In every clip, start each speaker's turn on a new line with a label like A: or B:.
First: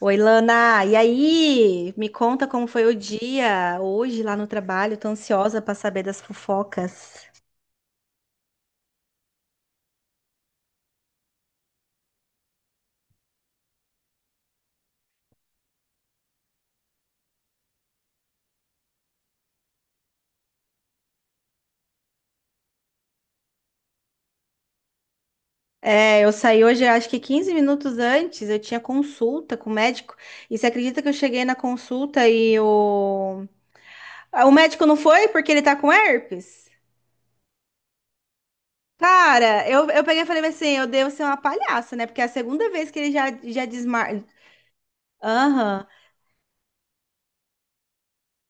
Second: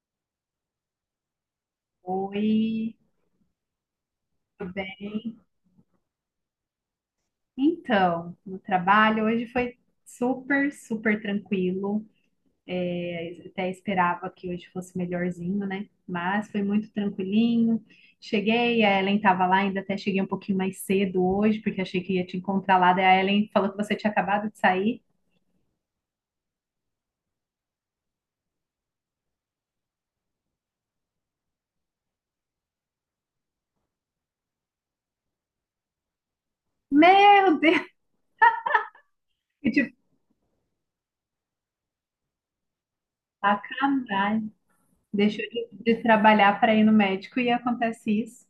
A: Oi, Lana. E aí? Me
B: Oi,
A: conta como foi o dia hoje lá no
B: tudo bem?
A: trabalho. Tô ansiosa para saber das fofocas.
B: Então, no trabalho hoje foi super, super tranquilo. Eu até esperava que hoje fosse melhorzinho, né? Mas foi muito tranquilinho. Cheguei, a Ellen estava lá, ainda até cheguei um pouquinho mais cedo hoje, porque achei que ia te encontrar lá. Daí a Ellen falou que você tinha acabado de sair.
A: É, eu saí hoje, acho que 15 minutos antes, eu tinha consulta com o médico. E você acredita que eu cheguei na consulta ah, o médico não foi porque ele tá com herpes?
B: Meu Deus,
A: Cara,
B: que
A: eu,
B: de
A: eu peguei e falei assim, eu devo ser uma palhaça, né? Porque é a segunda vez que ele já desmarca.
B: sacanagem. Deixou de trabalhar para ir no médico e acontece isso,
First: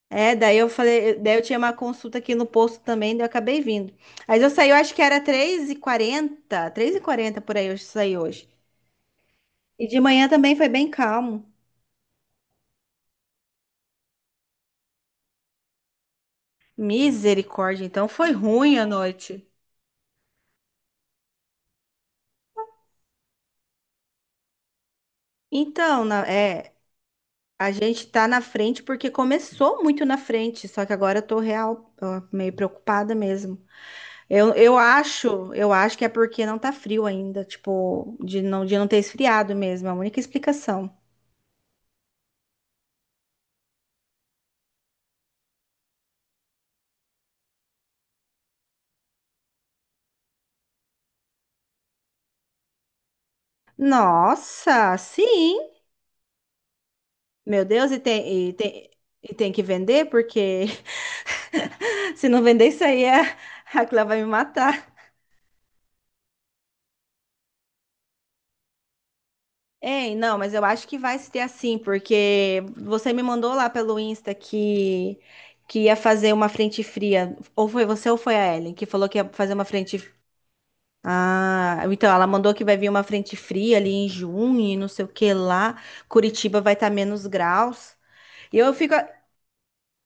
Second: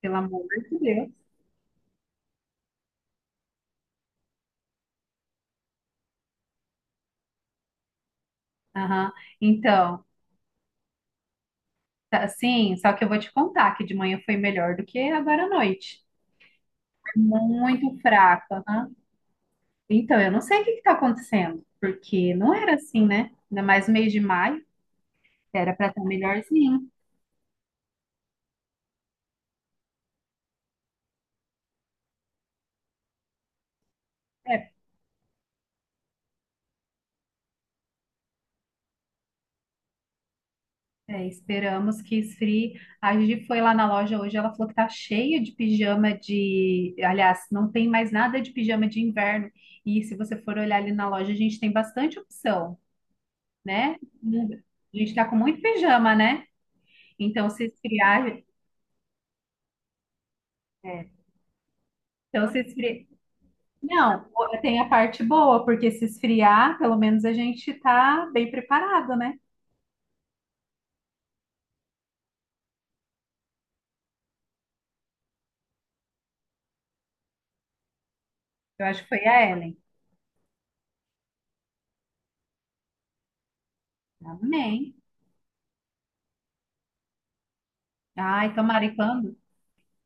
B: pelo
A: É,
B: amor
A: daí eu
B: de Deus.
A: falei, daí eu tinha uma consulta aqui no posto também, daí eu acabei vindo. Mas eu saí, eu acho que era 3h40, 3h40 por aí, eu saí hoje.
B: Aham.
A: E de
B: Então.
A: manhã também foi bem calmo.
B: Tá, sim, só que eu vou te contar que de manhã foi melhor do que agora à noite. É
A: Misericórdia,
B: muito
A: então foi
B: fraca,
A: ruim a
B: né?
A: noite.
B: Então, eu não sei o que está acontecendo, porque não era assim, né? Ainda mais no mês de maio, era para estar
A: Então, é,
B: melhorzinho.
A: a gente tá na frente porque começou muito na frente, só que agora eu tô real, ó, meio preocupada mesmo. Eu,
B: É,
A: eu acho, eu acho que é porque não tá frio ainda, tipo, de não ter esfriado mesmo, é a única explicação.
B: é, esperamos que esfrie. A Gi foi lá na loja hoje, ela falou que tá cheia de pijama de. Aliás, não tem mais nada de pijama de inverno. E se você for olhar ali na loja, a gente tem bastante opção, né? A
A: Nossa,
B: gente tá com
A: sim!
B: muito pijama, né? Então, se
A: Meu Deus, e
B: esfriar.
A: tem, e tem, e tem que vender, porque se não
B: Então, se
A: vender isso aí,
B: esfri...
A: a Cleo vai
B: Não,
A: me
B: tem a
A: matar.
B: parte boa, porque se esfriar, pelo menos a gente tá bem preparado, né?
A: Ei, não, mas eu acho que vai ser assim, porque você me mandou lá pelo Insta que ia fazer uma frente fria. Ou foi você ou foi a Ellen que
B: Eu acho que
A: falou que
B: foi
A: ia
B: a
A: fazer uma
B: Ellen.
A: frente. Ah, então ela mandou que vai vir uma frente fria ali em junho e não
B: Amém.
A: sei o que lá. Curitiba vai estar menos graus.
B: Ai,
A: E eu
B: tomara
A: fico,
B: e quando?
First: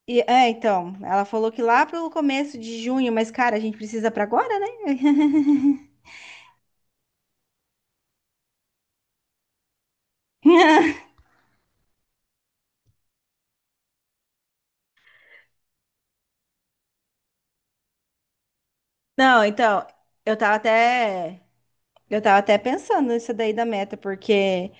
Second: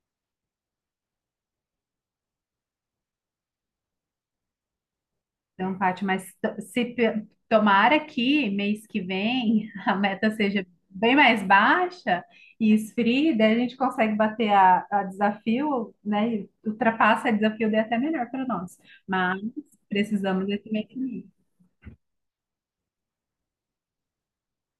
A: então, ela falou que lá pro começo de junho, mas cara, a gente precisa pra agora, né?
B: Então, Paty, mas to- se pe- tomara que mês que vem a meta seja bem mais baixa e esfrie, daí a gente consegue bater a desafio, né? E ultrapassa a desafio, daí é até melhor para nós. Mas
A: Não, então, eu
B: precisamos
A: tava
B: desse mês que vem.
A: até eu tava até pensando nisso daí da meta, porque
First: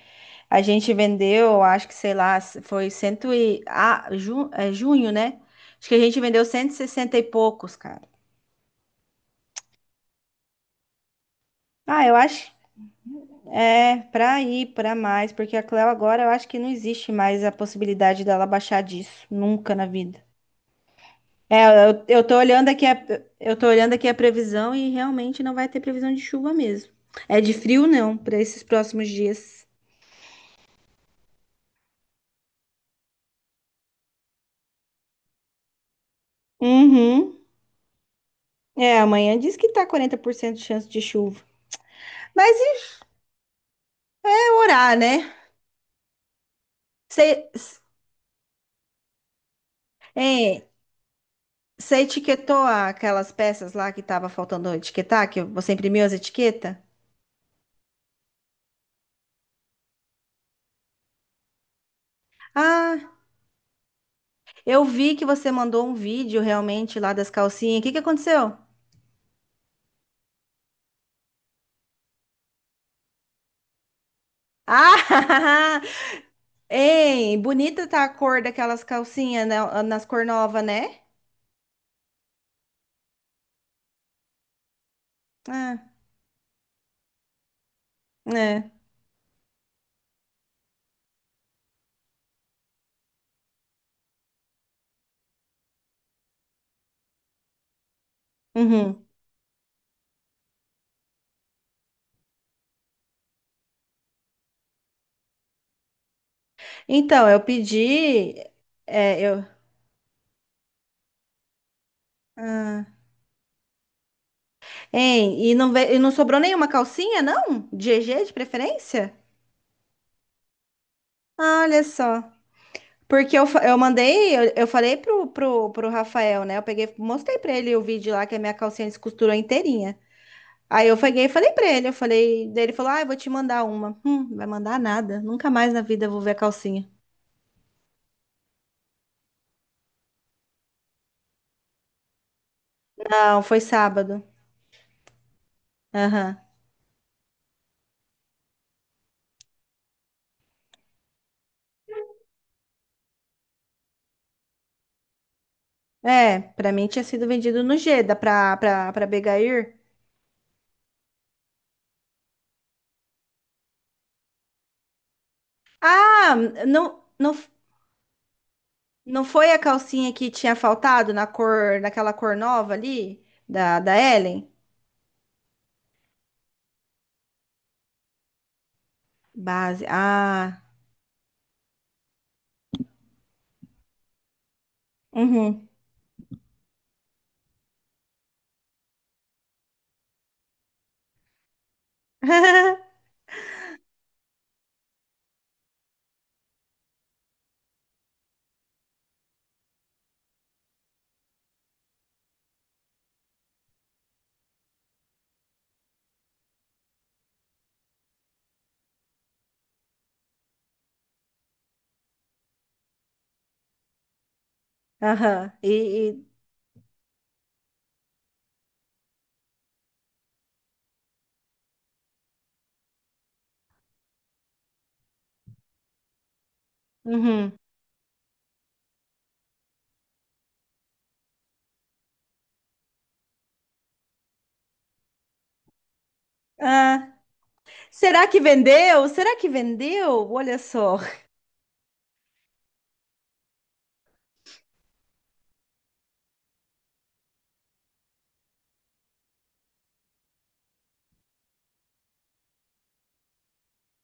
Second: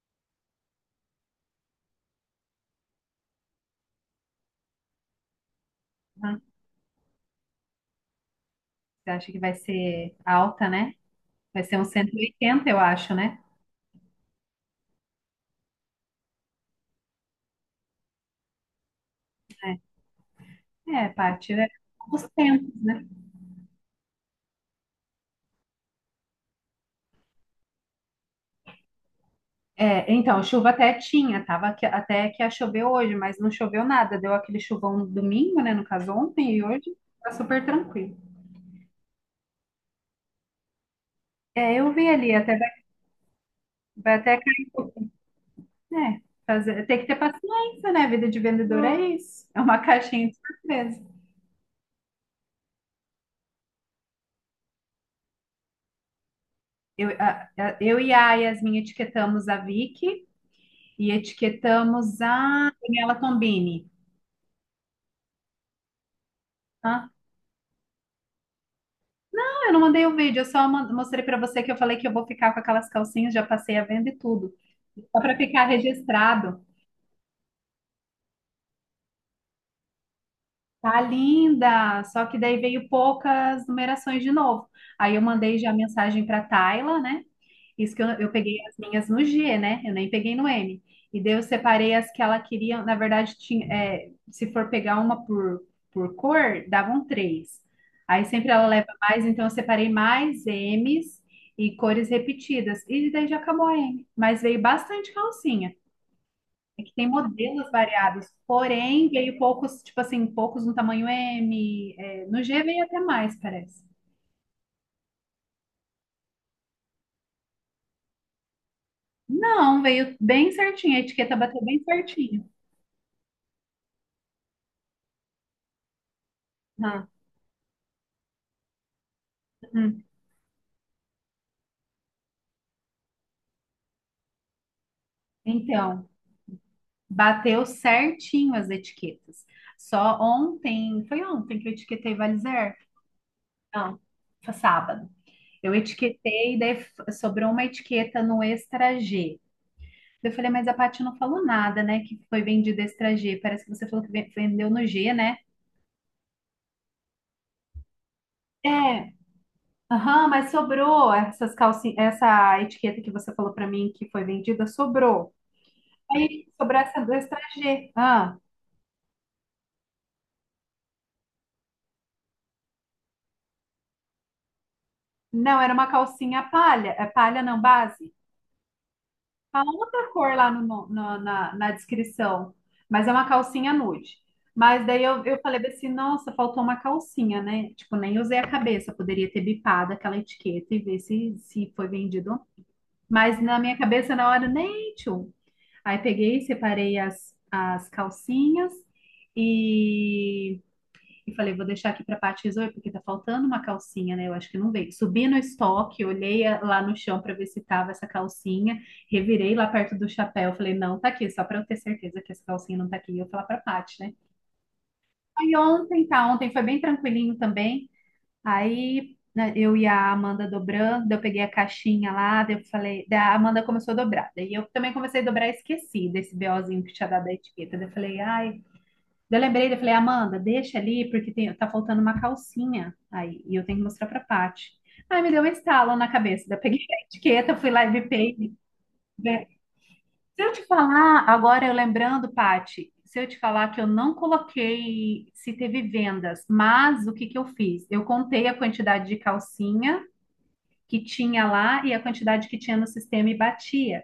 A: a gente vendeu, acho que sei lá, foi cento e ah, ju, é, junho, né? Acho que a gente
B: Né?
A: vendeu 160 e sessenta e poucos, cara.
B: Você acha que vai ser alta, né? Vai ser uns
A: Ah,
B: cento
A: eu
B: e
A: acho
B: oitenta, eu acho, né?
A: é pra ir pra mais, porque a Cleo agora eu acho que não existe mais a possibilidade dela baixar disso, nunca na vida.
B: É, parte
A: É,
B: né,
A: eu, eu
B: dos
A: tô olhando
B: tempos,
A: aqui a,
B: né?
A: eu tô olhando aqui a previsão e realmente não vai ter previsão de chuva mesmo. É de frio não, para esses próximos dias.
B: É, então, chuva até tinha, tava até que ia chover hoje, mas não choveu nada. Deu aquele chuvão no domingo, né? No caso, ontem e hoje, tá
A: Uhum.
B: super tranquilo.
A: É, amanhã diz que tá 40% de chance de chuva.
B: É, eu vi ali,
A: Mas e
B: vai
A: vai
B: até cair um
A: orar,
B: pouco.
A: né?
B: É, fazer, tem que ter
A: Você,
B: paciência, né? Vida de vendedor é isso. É uma caixinha de
A: é,
B: surpresa.
A: você etiquetou aquelas peças lá que tava faltando etiquetar, que você imprimiu as etiquetas?
B: Eu e a Yasmin etiquetamos a Vicky e etiquetamos a
A: Ah,
B: Daniela Tombini.
A: eu vi que você mandou um vídeo realmente
B: Tá?
A: lá das calcinhas. O que que aconteceu?
B: Ah, eu não mandei o vídeo, eu só mostrei pra você que eu falei que eu vou ficar com aquelas calcinhas, já passei a venda e tudo. Só pra ficar
A: Ah,
B: registrado.
A: Ei, bonita tá a cor daquelas calcinhas nas cor nova,
B: Tá
A: né?
B: linda! Só que daí veio poucas numerações de novo. Aí eu mandei já
A: Ah,
B: mensagem pra Tayla, né? Isso que eu peguei
A: é.
B: as minhas no G, né? Eu nem peguei no M. E daí eu separei as que ela queria. Na verdade, tinha, é, se for pegar uma por cor, davam três. Aí sempre ela leva
A: Uhum.
B: mais, então eu separei mais M's e cores repetidas. E daí já acabou a M. Mas veio bastante calcinha. É que tem
A: Então, eu
B: modelos variados,
A: pedi.
B: porém
A: É,
B: veio
A: eu.
B: poucos, tipo assim, poucos no tamanho M. É, no G veio
A: Ah.
B: até mais, parece.
A: Ei, e não sobrou nenhuma calcinha, não? De GG de preferência?
B: Não, veio bem certinho, a etiqueta bateu
A: Ah,
B: bem
A: olha só.
B: certinho.
A: Porque eu falei pro Rafael, né? Eu peguei,
B: Ah.
A: mostrei pra ele o vídeo lá que a minha calcinha descosturou inteirinha. Aí eu peguei e falei pra ele, eu falei, daí ele falou, ah, eu vou te mandar uma. Vai mandar nada, nunca mais na vida
B: Então,
A: eu vou ver a calcinha.
B: bateu certinho as etiquetas. Só ontem, foi ontem que eu etiquetei Valizer?
A: Não, foi
B: Não,
A: sábado.
B: foi sábado. Eu
A: Aham.
B: etiquetei, daí sobrou uma etiqueta no Extra G. Eu falei, mas a Paty não falou nada, né? Que foi vendido Extra G. Parece que você falou que vendeu no G, né?
A: É, pra mim tinha sido vendido no Geda pra, pra
B: É,
A: Begair.
B: aham, mas sobrou essas calcinhas, essa etiqueta que você falou pra mim que foi vendida, sobrou.
A: Ah,
B: Aí sobrou
A: não,
B: essa do
A: não,
B: Extra G. Ah,
A: não foi a calcinha que tinha faltado na cor, naquela cor nova ali? Da Ellen?
B: não, era uma calcinha palha, é palha não, base. Fala
A: Base.
B: outra cor lá no,
A: Ah.
B: no- no- na, na descrição, mas é uma calcinha nude. Mas daí eu falei
A: Uhum.
B: bem assim, nossa, faltou uma calcinha, né? Tipo, nem usei a cabeça, poderia ter bipado aquela etiqueta e ver se foi vendido ou não. Mas na minha cabeça, na hora, nem tchum. Aí peguei, separei as calcinhas e e falei, vou deixar aqui para a Paty resolver, porque tá faltando uma calcinha, né? Eu acho que não veio. Subi no estoque, olhei lá no chão para ver se tava essa calcinha, revirei lá perto do chapéu, falei, não, tá aqui, só para eu ter certeza que essa calcinha não tá aqui. E eu falar para a Paty, né?
A: Aham.
B: Aí ontem, tá, ontem foi bem tranquilinho também. Aí né, eu e a Amanda dobrando, daí eu peguei a caixinha lá, daí eu falei, daí a Amanda começou a dobrar. Daí eu também comecei a dobrar e esqueci desse BOzinho que tinha dado a
A: Uhum.
B: etiqueta. Daí eu falei, ai. Daí eu lembrei, eu falei, Amanda, deixa ali, porque tem, tá faltando uma calcinha aí, e eu tenho que mostrar pra Paty. Aí me deu um estalo na cabeça, daí eu peguei a
A: Ah,
B: etiqueta, fui lá e
A: será que
B: bipei.
A: vendeu? Será
B: Né?
A: que vendeu?
B: Se eu
A: Olha
B: te
A: só.
B: falar, agora eu lembrando, Paty, se eu te falar que eu não coloquei se teve vendas, mas o que que eu fiz? Eu contei a quantidade de calcinha que tinha lá e a quantidade que tinha no sistema e batia.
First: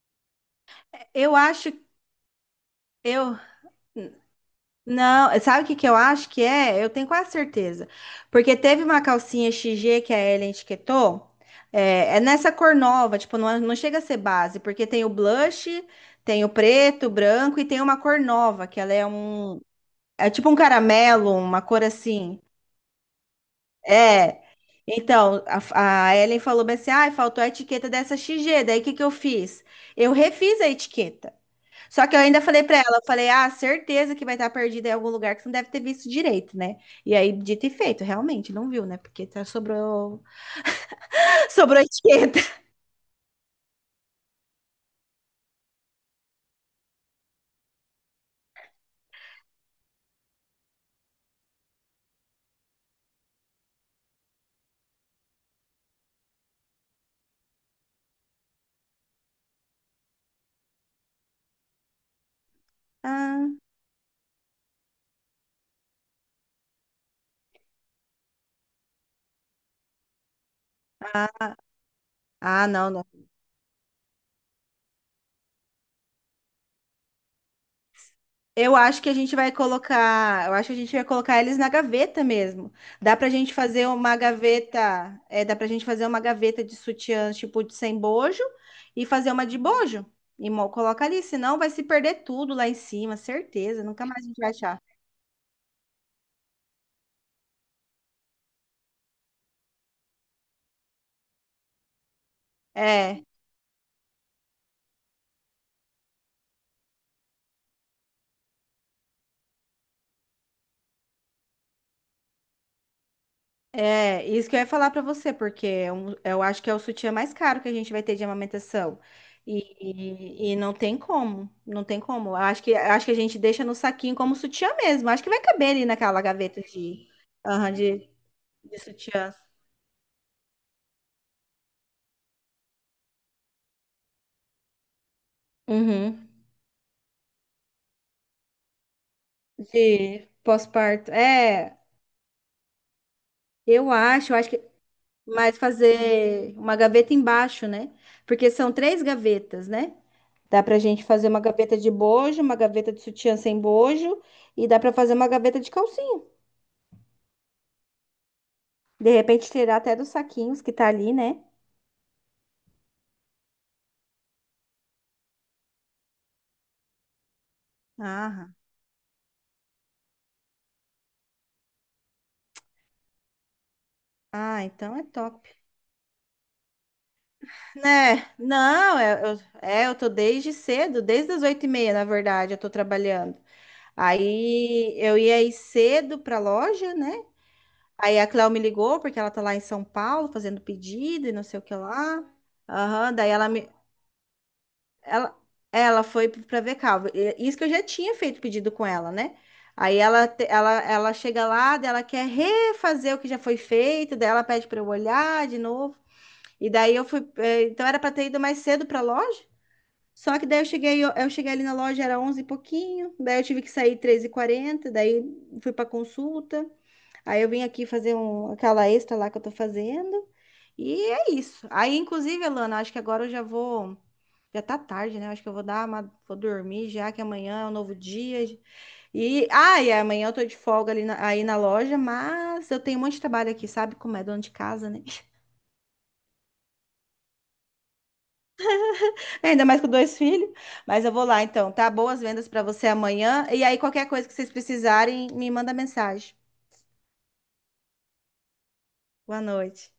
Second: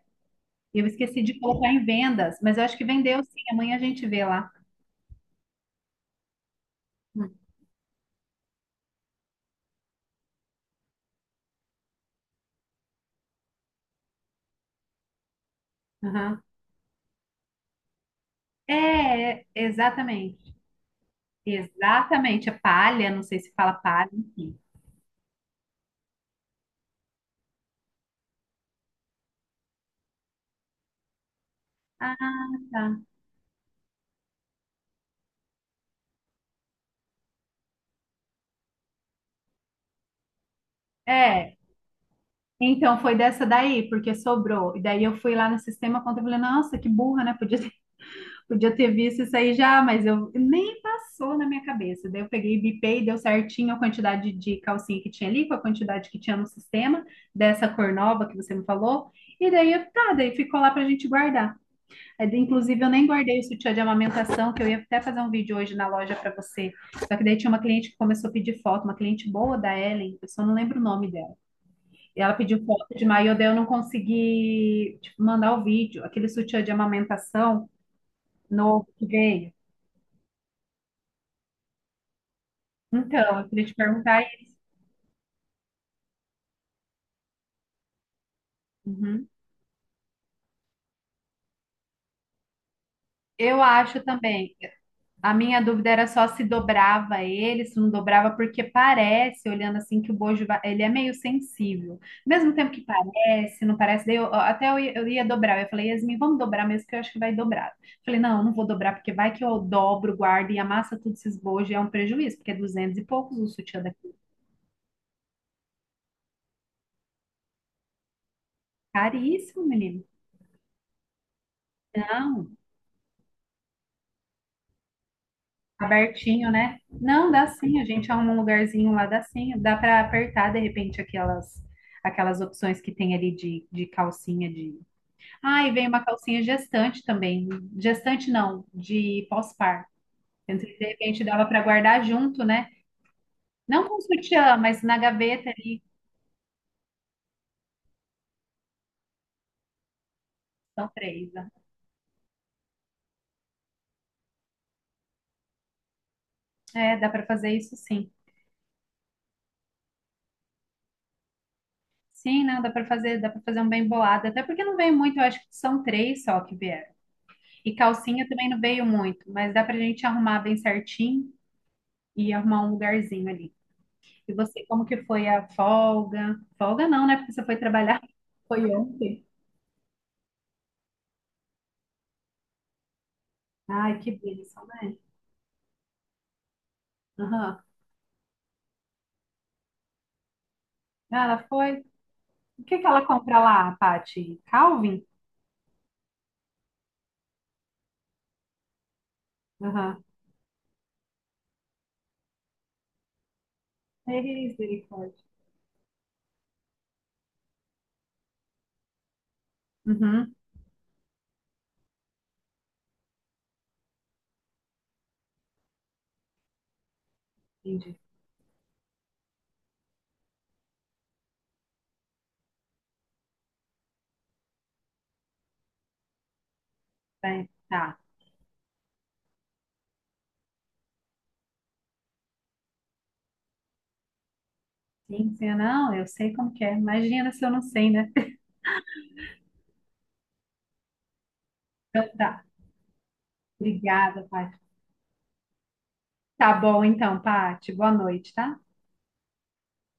B: Eu esqueci
A: Eu
B: de colocar
A: acho.
B: em vendas, mas eu acho que vendeu
A: Eu.
B: sim, amanhã a gente vê lá.
A: Não, sabe o que que eu acho que é? Eu tenho quase certeza. Porque teve uma calcinha XG que a Ellen etiquetou. É, é nessa cor nova, tipo, não, não chega a ser base, porque tem o blush,
B: Uhum.
A: tem o preto, o branco e tem uma cor nova, que ela é
B: É, é,
A: um. É tipo um
B: exatamente.
A: caramelo, uma cor assim.
B: Exatamente. A palha, não sei se fala palha,
A: É.
B: enfim.
A: Então, a Ellen falou bem assim: ai, faltou a etiqueta dessa XG. Daí o que que eu fiz? Eu refiz a etiqueta. Só que
B: Ah,
A: eu ainda falei pra
B: tá.
A: ela, eu falei, ah, certeza que vai estar perdida em algum lugar que você não deve ter visto direito, né? E aí, dito e feito, realmente, não viu, né? Porque sobrou,
B: É.
A: sobrou etiqueta.
B: Então foi dessa daí, porque sobrou. E daí eu fui lá no sistema conta e falei, nossa, que burra, né? Podia ter, podia ter visto isso aí já, mas eu nem passou na minha cabeça. Daí eu peguei e bipei, deu certinho a quantidade de calcinha que tinha ali, com a quantidade que tinha no sistema, dessa cor nova que você me falou. E daí, tá, daí ficou lá pra gente guardar. Mas, inclusive, eu nem guardei o
A: Ah,
B: sutiã de amamentação, que eu ia até fazer um vídeo hoje na loja para você. Só que daí tinha uma cliente que começou a pedir foto, uma cliente boa da Ellen, eu só não lembro o nome dela. E ela pediu
A: ah,
B: foto
A: não,
B: de
A: não.
B: maiô, daí eu não consegui, tipo, mandar o vídeo, aquele sutiã de amamentação novo que veio.
A: Eu acho que a gente vai colocar eles na gaveta mesmo.
B: Então, eu queria te perguntar isso.
A: Dá pra gente fazer uma gaveta de sutiãs, tipo, de sem bojo, e
B: Uhum.
A: fazer uma de bojo. E coloca ali, senão vai se perder tudo lá em cima,
B: Eu
A: certeza,
B: acho
A: nunca mais a gente vai
B: também,
A: achar.
B: a minha dúvida era só se dobrava ele, se não dobrava, porque parece, olhando assim, que o bojo, ele é meio sensível. Ao mesmo tempo que
A: É.
B: parece, não parece, daí ó, até eu ia dobrar. Eu falei, Yasmin, vamos dobrar mesmo, que eu acho que vai dobrar. Falei, não, eu não vou dobrar, porque vai que eu dobro, guardo e amassa tudo esses bojos, e é um prejuízo, porque é 200 e poucos, o sutiã daqui é
A: É, isso que eu ia falar pra você, porque é eu acho que é o sutiã mais caro que a gente vai ter de amamentação.
B: caríssimo, menino.
A: E não tem como, não tem como. Eu
B: Não.
A: acho que a gente deixa no saquinho como sutiã mesmo. Acho que vai caber ali naquela
B: Abertinho,
A: gaveta
B: né?
A: de,
B: Não, dá
A: aham,
B: sim, a
A: de,
B: gente arruma um
A: de
B: lugarzinho lá, dá
A: sutiã.
B: sim. Dá para apertar, de repente, aquelas opções que tem ali de calcinha de... Ah, e vem uma
A: Uhum.
B: calcinha gestante também. Gestante não, de pós-par.
A: De
B: Então, de
A: pós-parto.
B: repente dava para
A: É,
B: guardar junto, né? Não
A: eu
B: com
A: acho, eu acho
B: sutiã,
A: que.
B: mas na gaveta
A: Mas
B: ali,
A: fazer uma gaveta embaixo, né? Porque são três gavetas, né? Dá pra
B: são
A: gente fazer
B: três,
A: uma
B: né?
A: gaveta de bojo, uma gaveta de sutiã sem bojo e dá pra fazer uma gaveta de calcinha.
B: É, dá para fazer isso sim.
A: De repente tirar até dos saquinhos que tá ali, né?
B: Sim, não, dá para fazer um bem bolado, até porque não vem muito, eu acho que são três só que vieram. E calcinha também
A: Ah,
B: não veio muito, mas dá pra gente arrumar bem certinho e arrumar um lugarzinho ali. E
A: ah,
B: você, como
A: então
B: que
A: é
B: foi a
A: top.
B: folga? Folga não, né? Porque você foi trabalhar.
A: Né?
B: Foi
A: Não, é,
B: ontem.
A: eu tô desde cedo, desde as 8h30, na verdade, eu tô trabalhando.
B: Ai, que bênção,
A: Aí
B: né?
A: eu ia ir cedo pra loja, né?
B: Aham.
A: Aí a Cléo me ligou, porque ela tá lá em São Paulo fazendo pedido e não
B: Ela
A: sei o que
B: foi.
A: lá.
B: O que que ela
A: Aham, daí
B: compra
A: ela me.
B: lá, Paty? Calvin?
A: Ela, ela foi pra ver Calvo. Isso que eu já tinha feito pedido com ela, né? Aí
B: Aham.
A: ela chega lá, daí ela quer refazer o que já foi feito,
B: Ei,
A: daí ela pede pra eu
B: misericórdia.
A: olhar de novo. E daí eu fui. Então era pra ter ido mais cedo pra loja.
B: Uhum.
A: Só que daí eu cheguei, eu cheguei ali na loja, era 11 e pouquinho. Daí eu tive que sair 3h40, daí fui pra consulta. Aí eu vim aqui
B: Entendi.
A: fazer aquela extra lá que eu tô fazendo. E é isso. Aí, inclusive, Alana, acho que agora eu já vou. Já tá tarde, né? Acho que eu vou dar uma, vou dormir já, que
B: Bem,
A: amanhã é um novo
B: tá.
A: dia. E amanhã eu tô de folga ali aí na loja, mas eu tenho um monte de trabalho aqui, sabe? Como é dona de casa, né?
B: Sim, sim, não, eu sei como que é. Imagina se eu não sei, né?
A: Ainda mais com dois filhos. Mas eu vou lá então, tá?
B: Então
A: Boas
B: tá.
A: vendas pra você amanhã. E aí, qualquer
B: Obrigada,
A: coisa que vocês
B: Paty.
A: precisarem, me manda mensagem.
B: Tá bom então, Paty. Boa noite, tá?
A: Boa noite.